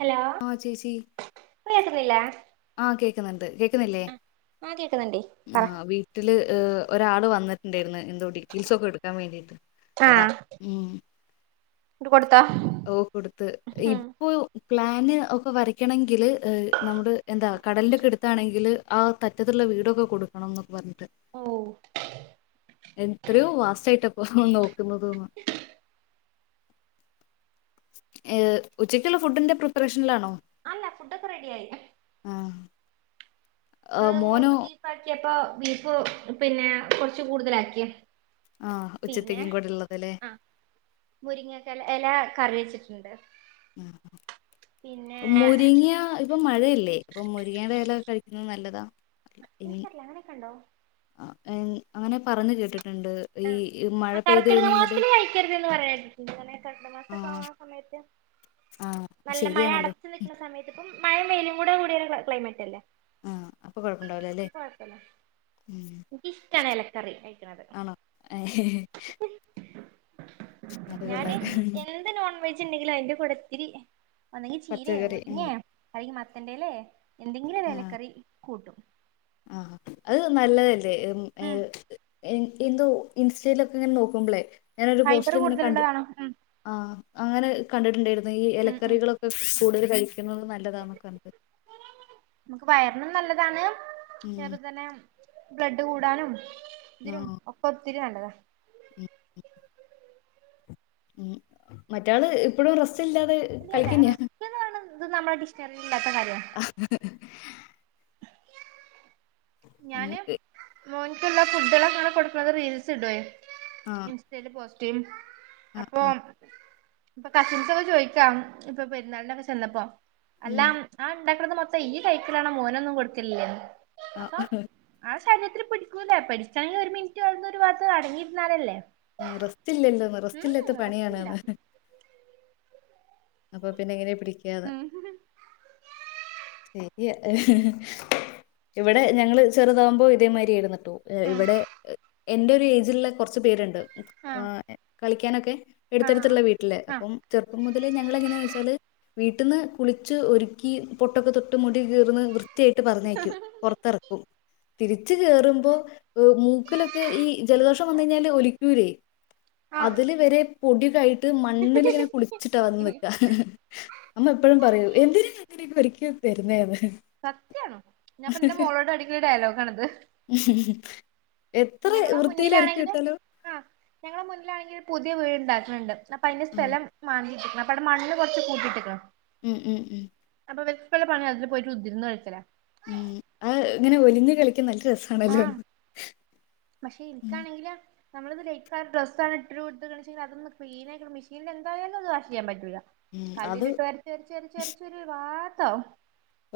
Hello ആ കേൾക്കുന്നില്ലേ ആഹ് കേക്കുന്നുണ്ട് കേക്കുന്നില്ലേ കേക്കുന്നുണ്ട് ആ പറ വീട്ടില് ഒരാള് വന്നിട്ടുണ്ടായിരുന്നു എന്തോ ഡീറ്റെയിൽസ ഒക്കെ എടുക്കാൻ വേണ്ടിട്ട് അതാ ആഹ് ഉം ഇത് കൊടുത്തോ ഓ കൊടുത്ത ഇപ്പൊ പ്ലാന് ഒക്കെ വരയ്ക്കണെങ്കില് നമ്മുടെ എന്താ കടലിലൊക്കെ എടുത്താണെങ്കിൽ ആ തറ്റത്തുള്ള വീടൊക്കെ കൊടുക്കണം എന്നൊക്കെ പറഞ്ഞു ഓ എത്രയോ വസായിട്ടപ്പോ നോ ക്കുന്നതും ഏ ഉച്ചക്കുള്ള ഫുഡിന്റെ പ്രിപ്പറേഷനിലാണോ അല്ല ഫുഡൊക്കെ റെഡി ആയി ആഹ് അത് മോൾക്ക് ബീപ്പ ആക്കിയപ്പൊ വീപ്പ് പിന്നെ കൊറച്ച് കൂടുതലാക്കിയ ആ പിന്നെ ഉച്ചത്തേക്കും കൂടെ ഉള്ളതല്ലേ ആ മുരിങ്ങക്ക എല കറി വെച്ചിട്ട് പിന്നെ ആ മുരിങ്ങിയ ഇപ്പൊ മഴയില്ലേ ഇപ്പൊ മുരിങ്ങയുടെ ഇല കഴിക്ക നല്ലതാ ഇനി വിനസരില്ല അങ്ങനെയൊക്കെ ഉണ്ടോ അങ്ങനെ പറഞ്ഞ് കേട്ടിട്ട് ആ ആ കർക്കിട കഴിഞ്ഞാല് മാസത്തില് കഴക്കരുത് എന്ന് പറയണേട്ടിട്ടുണ്ട് ആ [unintelligible] സമയത്ത് ആ നല്ല മഴ ശരിയാണല്ലോ അടച്ചു നിൽക്കുന്ന സമയത്ത് ഇപ്പം മഴം മെയിലും കൂടെ കൂടിയാലും നല്ല ക്ലൈമറ്റ്ല്ലേ ആ അപ്പൊ കൊഴപ്പണ്ടാവില്ലല്ലേ എനിക്കിഷ്ടാണ് ഇലക്കറി കഴിക്കണത് അ ഞാന് എന്ത് നോൺവെജ് ചണ്ടെങ്കില് അതിന്റെ കുടത്തിരി വന്നെങ്കി ചീരയോ പച്ചക്കറി ഉം മുരിങ്ങയൊ അല്ലെങ്കി മത്തൻ്റെലയോ എന്തെങ്കിലും ആ ഇലക്കറി കൂട്ടും ആ അത് നല്ലതല്ലേ ഏ ഉം എ എന്തോ ഇൻസ്റ്റയിലൊക്കെ ഇങ്ങനെ നോക്കുമ്പളേ ഞാന ഒരു ഫൈബർ പോസ്റ്റിൽ ഇങ്ങനെ കണ്ട് കൂടുതലുള്ളതാണോ ഉം ആ അങ്ങനെ കണ്ടിട്ടുണ്ടായിരുന്നു ഈ ഉം ഉം ഇലക്കറികളൊക്കെ കൂടുതൽ കഴിക്കുന്നത് നല്ലതാന്നൊക്കെ നമുക്ക് ഉം [unintelligible] തന്നെ ബ്ലഡ് കൂടാനും ആ ഇതിനും ഒക്ക ഒത്തിരി നല്ലതാ ഉം ഉ മറ്റാള് ഇപ്പഴും റസ്റ്റല്ലാതെ ഇല്ലല്ല റസ്റ്റ് ഇത് നമ്മുടെഷ്ട ആ ഉ മോനിക്കുള്ള ഫുഡ അങ്ങനെ കൊടുക്കത് റീൽസ് ഇടേ ആ ഇൻസ്റ്റൽ പോസ്റ്റും ആ അപ്പൊ ആ ഇപ്പൊ കസിൻസ്ൊക്കെ ചോദിക്കാം ഇപ്പൊ പെരുന്നാളിിനൊക്കെ ചെന്നപ്പോ അല്ല ഉം ആ ഉണ്ടാക്കത് മൊത്തം ഈ ലൈക്കിലണ മോനൊന്നും കൊടുത്തില്ല ആ ആ ശരീരത്തിൽ പിടിക്കൂില്ലേ പഠിച്ചണെങ്കിൽ ഒരു മിനിറ്റ് വ ഒരു വാംടങ്ങിരുന്നാലല്ലേ നിറസ്റ്റല്ലല്ലോ നിറസ്റ്റല്ലാത്ത റസ്റ്റില്ല പണിയണന്ന് അപ്പൊ പിന്നെ എങ്ങനെയ പിടിക്കാന്ന് ഉം ഉം ശ [unintelligible] ഇവിടെ ഞങ്ങള്ൾ ചെറുതാകുമ്പോൾ ഇതേമാതിരി ആയിരുന്ന കേട്ടോ ഇവിടെ എന്റെ ഒരു ഏജില കുറച്ച പേരുണ്ട് ആഹ് കളിക്കാനൊക്കെ ആഹ് എടുത്തടുത്തിുള്ള വീട്ടില് ആഹ് അപ്പം ചെറുപ്പം മുതൽ ഞങ്ങള എങ്ങനന്ന് വെച്ചാല് വീട്ടന്ന് കുളിച്ച് ഒരുക്കി പൊട്ടൊക്കെ തൊട്ട് മുടി കീർ കൃറ്റായിട്ട് പറഞ്ഞേക്കും പുറത്തിറക്കും തിരിച്ചു കേറുമ്പോ മൂക്കിലൊക്കെ ഈ ജലദോഷം വന്ന കഴിഞ്ഞാല് ഒലിക്കൂരേ ആഹ് അതില് വരെ പൊടിയക്കെ ആയിട്ട് മണ്ണിൽിങ്ങനെ കുളി ഇ വന്നില്ല അമ്മ എപ്പോഴും പറയൂ എന്തിന അങ്ങനൊക്ക ഒരിക്ക വരുന്നേ സത്യയാണോ ഞാൻപ്പൊ എന്റെ മോളോട് അടിക്കുള്ള ഡയലോഗ ആണത് എത്ര ഞങ്ങളെ വൃത്തിയിൽ ഒരുക്കി മുന്നിലാണെങ്കിൽ വിട്ടാലും ആ് ഞങ്ങള മുന്നിലാണെങ്കിൽ പുതിയ വീട്ണ്ടാക്കുന്നുണ്ട് അപ്പൊ അതിന്റെ ആ സ്ഥലം മാറ്റിട്ടണം അപ്പൊവിടെ മണ്ണണ് കുറച്ച് കൂട്ടിയിട്ട്ക്കണം ഉം ഉം ഉം അപ്പ വെച്ചിട്ടോള്ള പണിയാ അതിൽ പോയിട്ട് കുത്തിയിരുന്ന് കഴിക്കലാ ഉം അത് ഇങ്ങനെ ഒലിഞ് കളി ക്ക് നല്ല രസാണല്ലോ ആഹ് നമ്മളത് ലൈക്കാ ഡ്രസ് ആ ഇട്ട് ഇട്ട്രു കൊടുത്തുണീച്ച്ണ്ങ്കി അതൊന്ന് ക്ളീനായി മെഷീൽ എന്തായാലും അത് വാഷ് ചെയ്യൻ പറ്റില്ല ഉം അത് കല്ലിലിട്ട് ഒരച്ച് ഒരച്ച് ഒരച്ച് ച്ചൊരു വാത്താവും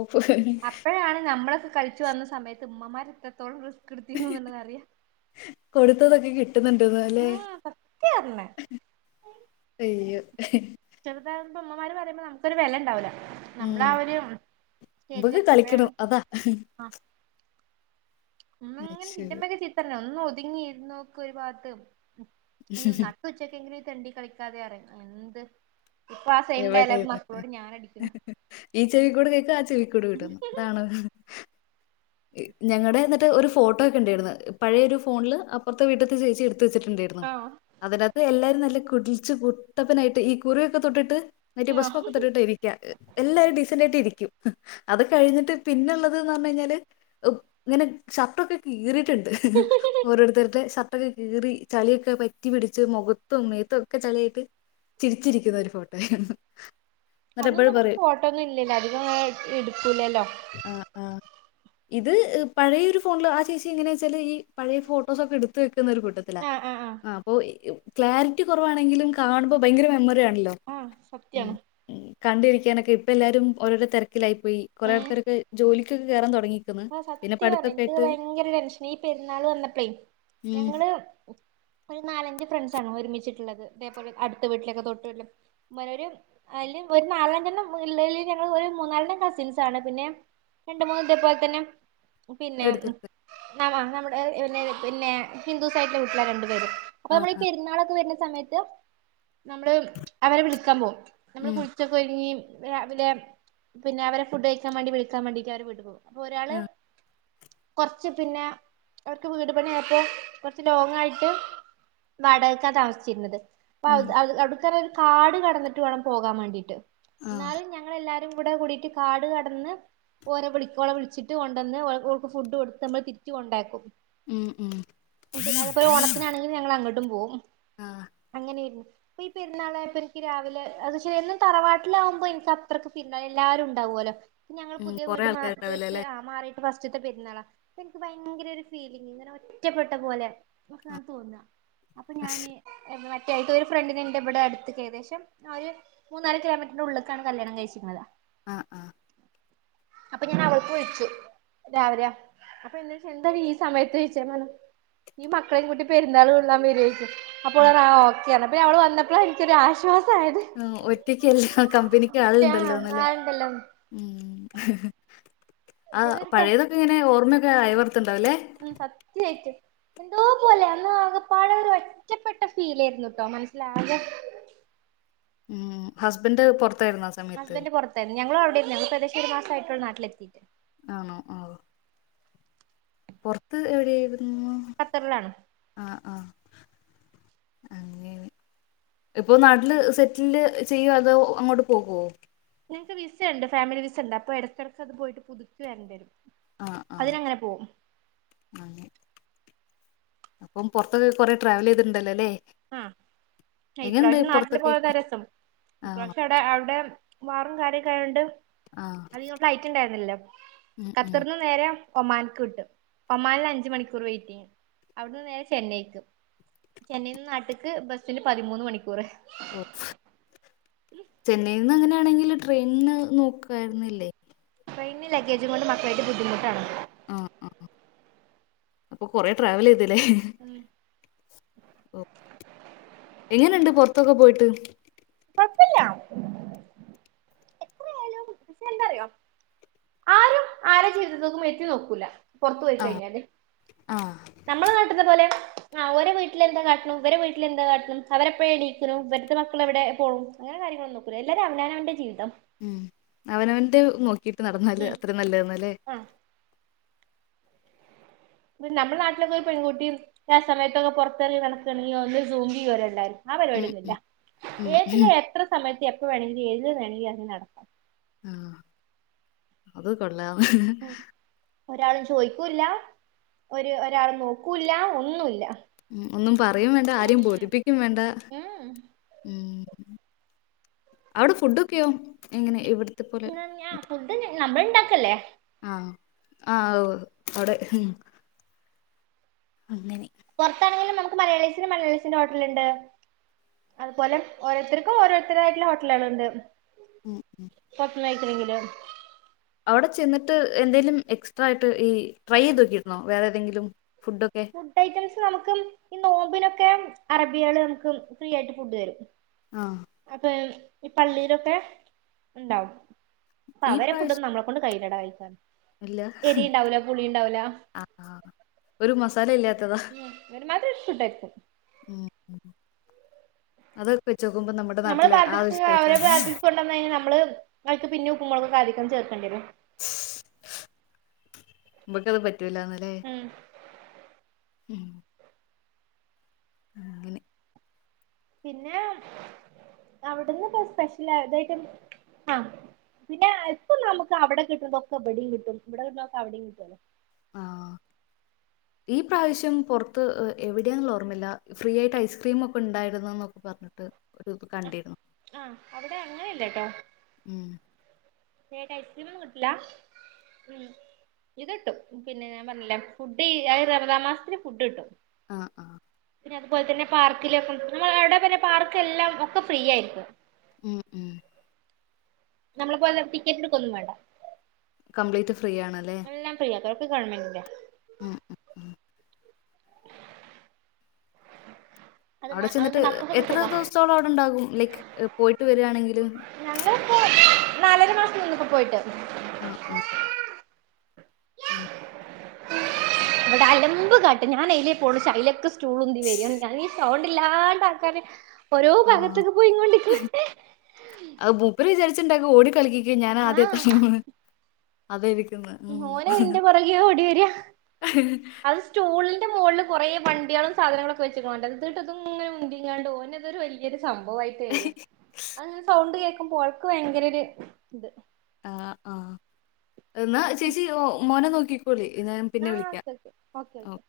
ഓഫ് അപ്പഴാണ് നമ്മളൊക്കെ കളിച്ചു വന്ന സമയത്ത് ഉമ്മമാര് ഇത്രത്തോളം കൊടുത്തതൊക്കെ കി കിട്ട്ന്ന്ണ്ട്ലെ ആഹ് സത്യാ പറഞ്ഞെ അയ്യോ പ്പ ഉമ്മമാര് പറയ്മ്പോ നമക്കൊര് വെല ഉണ്ടാവില്ല നമ്മള് ഉം ആ ഒരു സ്റ്റേജിൽ മുമ്പൊക്കെ എത്തുമ്പഴാണ് കളിക്കണം അതാ ആ ഒന്ന അശ്ശോ. അങ്ങനെ ചിത്രന ഒന്ന് ഒതുങ്ങിയിന്ന് നോക്ക് ഒരു ഭാത്ത് ഈ നട്ട് ഉച്ചക്കെങ്കിലും ഈ തെണ്ടി കളിക്കാതെ റയും എന്ത് ഇപ്പൊ ആ സെയിം ഡയലോഗ് എവിടെന്ന് മക്കളോട് ഞാൻ അടിക്കുന്നു ഈ ചെവി കൂടെ കേക്കും ആ ചെവി കൂടെ വിടും അതാണ് ഞങ്ങടെ എന്നിട്ട് ഒരു ഫോട്ടോ ഒക്കെ ഉണ്ടായിര്ന്ന് പഴയ ഒരു ഫോണില് അപ്പറത്തെ വീട്ടത്തെ ചേച്ചി എട് എട്ത്ത് വെച്ച്ട്ട്ണ്ടാരുന്നു ആഹ് അതിനാത്ത് എല്ലാരും നല്ല കുളിച്ചു കുട്ടപ്പനായിട്ട് ഈ കുറിയൊക്കെ തൊട്ടിട്ട് മറ്റേ ഭസ്മം ആഹ് ഒക്കെ തൊട്ടിട്ട് ഇരിക്ക എല്ലാരും ഡീസന്റ് ആയിട്ട് ഇരിക്കും അത് കഴിഞ്ഞിട്ട് പിന്നെള്ളത് ന്ന് പറഞ്കഴിഞ്ഞാല് ഇങ്ങനെ ഷർട്ടൊക്കെ കീറി ട്ട്ണ്ട് ഓരോരുത്തരുടെ ഷ ട്ടൊക്കെ കീറി ചളിയൊക്കെ പറ്റി പിടിച്ച് മുഖത്തും മേത്തും ഒക്കെ ചളിആയിട്ട് ചിരിച്ചിരിക്കുന്ന ഒരു ഫോട്ടോ ആരുന്നു അന്നൊന്നും നമുക്ക് ഫോട്ടോ ഒന്നും ഇല്ലല്ല അധികം എടുക്കൂലല്ലോ ആ ആ ഇത് പഴയൊര് ഫോണില് ആ ചേച്ചി എങ്ങനെയാ വെച്ചാല് ഈ പഴയ ഫോട്ടോസ് ഒക്കെ എടുത്ത് വെക്ക ക്കുന്ന ഒര് കൂട്ടത്തില ആഹ് ആഹ് ആഹ് അപ്പൊ ക്ലാരിറ്റി കുറവാണെങ്കിലും കാണുമ്പോ ഭയങ്കര മെമ്മറി ആണല്ലോ ആഹ് ഉം സത്യാണ് ഉം കണ്ടിരിക്കാനൊക്കെ ഇപ്പൊ എല്ലാരുംഓരോരോ തെരക്കിലായി പോയി കുറേ ആൾക്കാരൊക്കെ ജോലിക്കൊക്കെ കേറാൻ തൊടങ്ങി ആഹ് സത്യ പറഞ്ഞെ എനിക്ക്ക്കെ ഭയങ്കര ടെൻഷനാ ഈ പെരുന്നാള് വന്നപ്പളേ ഉം ഞങ്ങള് ഒരു നാലഞ്ച് ഫ്രണ്ട്സാണ് ഒരുമിച്ചിട്ട്ള്ളത് അതേപോലെ അടുത്ത വീട്ടിലൊക്കെ തൊട്ടുവീട്ട് ഒരു അയൽ ഒരു നാലചണ്ണം ഉള്ളെൽ ഞങ്ങൾ മൂന്നാലെണ്ണം കസിൻസ് ആണ് പിന്നെ രണ്ട് മൂന്ന് ഇതെ പോലെ തന്നെ പിന്നെ എടുത്തെടുത്ത് ആ നമ്മുടെ പി പിന്നെ ഹിന്ദുസായിട്ട് വീട്ടിലെ രണ്ടുപേര് അപ്പൊ ആ നമ്മള് ഈ ആ പെരുന്നാളൊക്കെ വര്ണ സമയത്ത് നമ്മള് അവരെ വിളിക്കാൻ പോകും നമ്മള് ഉം കുളിച്ചൊക്കെ ഒരുങ്ങി രാവിലെ പിന്നെ അവരെ ഫുഡ് കഴിക്കാൻ വേണ്ടി വിളിക്കാൻ വാണ്ടിട്ട് അവര് വീട്ടി പോകും അപ്പൊ ഒരാള് ആ കൊറച്ച് പിന്നെ അവർക്ക് വീട് പണിപ്പോ കുറച്ച് ലോങ് ആയിട്ട് വാടകക്ക താമിച്ചിരുന്നത് അ ഉം അവ്ട്ത്തൊര് കാട് കടന്നിട്ട് വേണം പോകാൻ വാണ്ടീട്ട് ആ എന്നാലും ഞങ്ങള് എല്ലാരും രും കൂടെ കൂടിട്ട് കാട് കടന്ന് ഓരെ വിളി ഓളെ വിളിച്ചിട്ട് കൊണ്ടുന്ന് ഓൾക്ക് ക്കു ഫുഡ് കൊടുത്ത് നമ്മള് തിരിച്ച് കൊണ്ടാക്കും ഉം ഉം പിന്നെ അതേപോലെ ഓണത്തിനാണെങ്കി ഞങ്ങള് അങ്ങട്ടും പോകും ആ അങ്ങനെരുന്നു ഇപ്പ ഈ പെരുന്നാളായപ്പ ഇനിക്ക് രാവിലെ അത് ശെ എന്നും തറവാട്ടിലാവ്മ്പോ എനിക്ക് അത്രക്ക് ഫീൽ എല്ലാരും ഉണ്ടാവും പോല ഞങ്ങൾ ഉം പുതിയ കൊറെ വീട് മ ആൾക്കാരുണ്ടാവല്ലോ വെച്ച് അല്ലേ മാറി ഫസ്റ്റത്തെ പെരുന്നാള എനിക്ക് ഭയങ്കര ഒരു ഫീലിംങ്ങ് ഇങ്ങനെ ഒറ്റപ്പെട്ട പോലെ ആ നക്ക് തോന്നാ അപ്പൊ ഞാന് എന്റെ മ കൃത്യായിട്ട് ഒര് ഫ്രണ്ടിനെ എന്റെ ഇവ്ടെ അടുത്ത് ഏകദേശം ഒരു മൂന്നാല് കിലോമീറ്ററിന്റെ ഉള്ള്ക്കാണ് കല്യാണം കഴിച്ചിക്ക്ണത് ആഹ് ആഹ് ഇപ്പ അവൾക്ക് വിളിച്ചു രാവിലെയാ അപ്പൊ എന്നോട് എന്താടി ഈ സമയത്ത് ചോയിച്ച ഈയ്യ് മക്കളെയും കൂട്ടി പെരുന്നാള് കൊള്ളാൻ വര്വൊ ചോയിച്ചു അപ്പ ഓള് പറഞ്ഞു ആ ഓക്കെ പിന്നെ അവള് വന്നപ്പോഴ എനിക്കൊര് ആശ് ആ ഒറ്റക്ക്ല്ല കമ്പനിക്ക് ആ ആളുണ്ടല്ലോന്ന്ലെ ആളുണ്ടല്ലോ ഉ ആ മറ്റേത് ഒരു പഴയതൊക്കെ ഇങ്ങനെ ഓർമ്മയൊക്കെ ആയവർ ഉ സത്യായിററ് എന്തോ പോലെ അന്ന് ആകെപ്പാട ഒരു ഒറ്റപ്പെട്ട ഫീല ആയിരുന്നു ട്ടോ മനസ്സിലാകെ ഉ ഹസ്ബന്ഡ് പുറത്ത് ഹസ്ബൻഡ് പുറത്തായിരുന്നു. ഞങ്ങളും അവിടെരുന്നു ഏദേശം ഒരു മാസമായിട്ടുള്ള നാട്ടിലെത്തിയിട്ട്. ആണോ ആവ് പുറത്ത് എവിടെ ഖത്തറിലണ് അ ഇപ്പൊ നാട്ടില് സെറ്റില്ില് ചെയ്യുവ അതോ അങ്ങോട്ട് പോകുവോ എനിക്ക് വിസ ഉണ്ട് ഫാമിലി വിസ ഉണ്ട് അപ്പോ ഇടടക്കക്ക് അത് പോയിട്ട്. പുതുകി വരണ്ടേ ആഹ ആഹ അ അപ്പം പുറത്തൊക്കെ കൊറെേ ട്രാവൽ ചെയ്തിട്ടുണ്ടല്ലോ അല്ലേ ആഹ എങ്ങനെയുണ്ട് ഇപ്രാവശ്യം നാട്ടില് പുറത്തൊക്കെ പോയത രസം ആണോ ഇപ്രാവശ്യം അവിടെ അവിടെ [unintelligible] കാര്യൊക്കെ ആയതോണ്ട് ആഹ് അത്ങ്ങ ഫ്ലൈറ്റ് ഉണ്ടായിരുന്നില്ലോ ഉം ഉം ഖത്തറിന്ന് നേര ഒമാനിക്ക് കിട്ടും ഒമാനിൽക് അഞ്ച മണിക്കൂർ വെയിറ്റ് അവിടുന്ന് നേരെ ചെന്നൈക്ക് ചെന്നൈ നിന്ന് നാട്ട്ക്ക് ബസ്സിന് പതിമൂന്ന് മണിക്കൂർ ഓ ചെന്നൈ ന്ന അങ്ങനെയാണെങ്കില് ട്രെയിനി നോക്കായിരുന്നില്ലേ ട്രയിനിന്റെ ലഗേജും കൊണ്ട് മക്കളുടെ ബുദ്ധിമുട്ടാണ് ആ അ കൊറ ്രാവൽ ചെയ് ഹെ ഉം എങ്ങനെണ്ട് പുൊറത്തൊക്കെ പോയിട്ട് കുഴപ്പില്ല എന്ത അറിയേ ആരും ആരാ ജീവിതത്തേക്കും എത്തി നോക്കൂല പുറത്തു പോയി ആഹ് കഴിഞ്ഞല്ല് ആഹ് നമ്മളെ നാട്ട്ത്തെ പോലെ ആ്ഓര വീട്ടിലെന്താ കാട്ടണണം ഇവടെ വീട്ടിലെന്താ കാട്ടണുഅവരെപ്പോഴ എണീക്കണും ഇവടുത്തെ മക്കളെവിടെ പോകും കാര്യങ്ങളൾ നോക്കുല എല്ലാരും അവ അവൻന്റെ ജീതം ഉം അവനവൻന്റെ നോക്കിട്ട് നടന്നാല് ഉം അത്രയും നല്ലന്നല്ലേ ആഹ് നമ്മ നാട്ടിലൊക്കെ ഒരു പെൺകുട്ടി ആ സമയത്തൊക്കെ പുറത്തിറങ്ങി നടക്കണെങ്കിൽ [unintelligible] ആ ഉം പരിപാടിയൊന്നുമില്ല ഉം ഉം ഉം എത്ര സമയത്ത് എപ്പ വേണമെിലും ഏതി വേണമെങ്കിലും നടക്കാം ആഹ അത് കൊള്ളാ ഉം ഒരാളും ചോദിക്കൂല്ല ഒരു ഒരാളും നോക്കൂല്ല ഒന്നുമില്ല ഉ ഒന്നും പറയും വേണ്ട ആരും ബോധിപ്പിക്കും വേണ്ട ഉം ഉം അവിടെ ഫുഡൊക്കെയോ എങ്ങനെ ഇവിടെ എന്ന ഞാൻ ഫുഡ്‌ നമ്മൾ ഇണ്ടാക്കല്ലേ ആഹ ആഹ അവിടെ അങ്ങനെ പുറത്താണെങ്കിലും നമുക്ക് മലയാളിസന് മലയാളിസിന്റെ ഹോട്ടലുണ്ട് അതുപോലെ ഓരോരുത്തർക്കും ഓരോരുത്തരായിട്ടുള്ള ഹോട്ടലുകളൾ ഉണ്ട് ഉം ഉം എങ്കില് അവിടെ ചെന്നിട്ട് എന്തേലും എക്സ്ട്രാ ആയിട്ട് ഈ ട്രൈ ചെയ്ത് നോക്കിരുന്നോ വേറെ ഏതെങ്കിലും ഫുഡൊക്കെ ഫുഡ് ഐറ്റംസ് നമുക്കും ഈ നോമ്പിനൊക്കെ അറബികകള് നമുക്ക് ഫ്രീയിട്ട് ഫുഡ് തരും ആഹ് അപ്പൊ ഈ പള്ളിയിലൊക്കെ ഉണ്ടാവും അപ്പൊ ഈ അവരെ ഫുഡ് പ്രാവശ്യം ഒന്നും ഒനളെ കൊണ്ട് കയ്യിെടാ കായിക്കാൻ ഇല്ല ആ ഒരു മസാല ഇല്ലാത്ത ഉം അവര് മാത്രം ഫുഡായിരിക്കും [unintelligible] അതൊക്കെ നോക്കുമ്പോ നമ്മുടെ [unintelligible] നമ്മള് നാട്ടിലെ ആ ഒരു സ്പൈസാ [unintelligible] കൊണ്ടന്ന കഴിഞ്ഞാൽ നമ്മള് അവക്ക് പിന്നെ ഉപ്പുമ മുളക് അധികം ചേർക്കണ്ട വരേ [unintelligible] പറ്റൂലന്ന്ല്ലേ ഉം ഉം അങ്ങനെ പിന്നെ അവിടന്ന് സ്പെഷ്യലാ അതായിട്ടും ആ പിന്നെ ഇപ്പം നമുക്ക് അവിടെ കിട്ടുന്നതൊക്കെ ഇവിടേം കിട്ടും. ഇവിടെ കിട്ടുന്നതൊക്കെ അവിടയും കിട്ടുവല്ലോ. ആ ഈ പ്രാവശ്യം പുറത്ത് എവിടെയാന്നുള്ള ഓർമ്മയില്ല ഫ്രീ ആയിട്ട് ഐസ്ക്രീം ഒക്കെ ഉണ്ടായിരുന്നന്നൊക്കെ പറഞ്ഞ് കണ്ടിരുന്നു. ആ അവിടെ അങ്ങനെ ഇല്ലട്ടോ. ഉം [unintelligible] ഐസ്ക്രീം ഒന്നും കിട്ടില്ല. ഉം ഇത് കിട്ടും. പിന്നെ ഞാൻ പറഞ്ഞില്ലെ ഫുഡ് റമതാൻ മാസത്തിന് ഫുഡ് കിട്ടും. ആ ആ പിന്നെ അതുപോലെ തന്നെ പാർക്കിലേക്കും എവിടെ പിന്നെ പാർക്ക് എല്ലാം ഒക്കെ ഫ്രീ ആയിരിക്കും. ഉം ഉം നമ്മളെ പോലെ ടിക്കറ്റെടുക്കു ഒന്നും വേണ്ട. കംപ്ലീറ്റ് ഫ്രീ ആണല്ലേ. ഗവൺമെൻ്റിൻ്റാ ഉം ഉം അത് അവിടെ അതിന്റെ ചെന്നിട്ട് മക്കൾക്കൊക്കെ എത്ര സുഖാ ദിവസത്തോളം അവിടെ ഉണ്ടാകും ലൈക്ക് പോയിട്ട് വരിയാണെങ്കില് [inaudible] ഞങ്ങളിപ്പോ നാലര മാസം നിന്നു ഇപ്പപോയിട്ട് ഉം ഉം ആ ഇവിടെ അലമ്പ് കാട്ട്. ഞാൻ അയ്ലെ പോളൂ അയ്‌ലൊക്കെ സ്‌റ്റൂള് ഉന്തി വരിയാണ്. ഞാൻ ഈ സൗണ്ട് ഇല്ലാണ്ട് ആക്കാന് ഓരോ ആ ഭാഗത്തേക്ക് പോയിങ്ങോണ്ട് ഇരിക്കണ് ഓടികളിക്കക്കെ ഞാൻ ആദ്യ എത്തണന്ന് അത് എനി മോന് ഇന്റെ പുറകെ ഓടി വരാ. അത് സ്റ്റൂളി ന്റെ മോളില് കുറേ വണ്ടികളും സാധങ്ങളൊക്കെ വെച്ചിക്കണണ്ട് ഇതങ്ങട്ട് ഉന്തിങ്ങണ്ട് ഓന് ഇതൊരു വലിയൊരു സംഭവായിട്ട് വരാ. അങ്ങനെ സൗണ്ട് കേൾക്കുമ്പോ ഓൾക്ക് ഭയങ്കര ഒരു ഇത് ആ ആ എന്നാ ചേച്ചി മോനെ നോക്കിക്കോളി എന്നാ ഞാൻ പിന്നെ ആഹ് വിളിക്കാം ഓക്കെ ഓക്കെ ഓക്കെ ഓക്കെ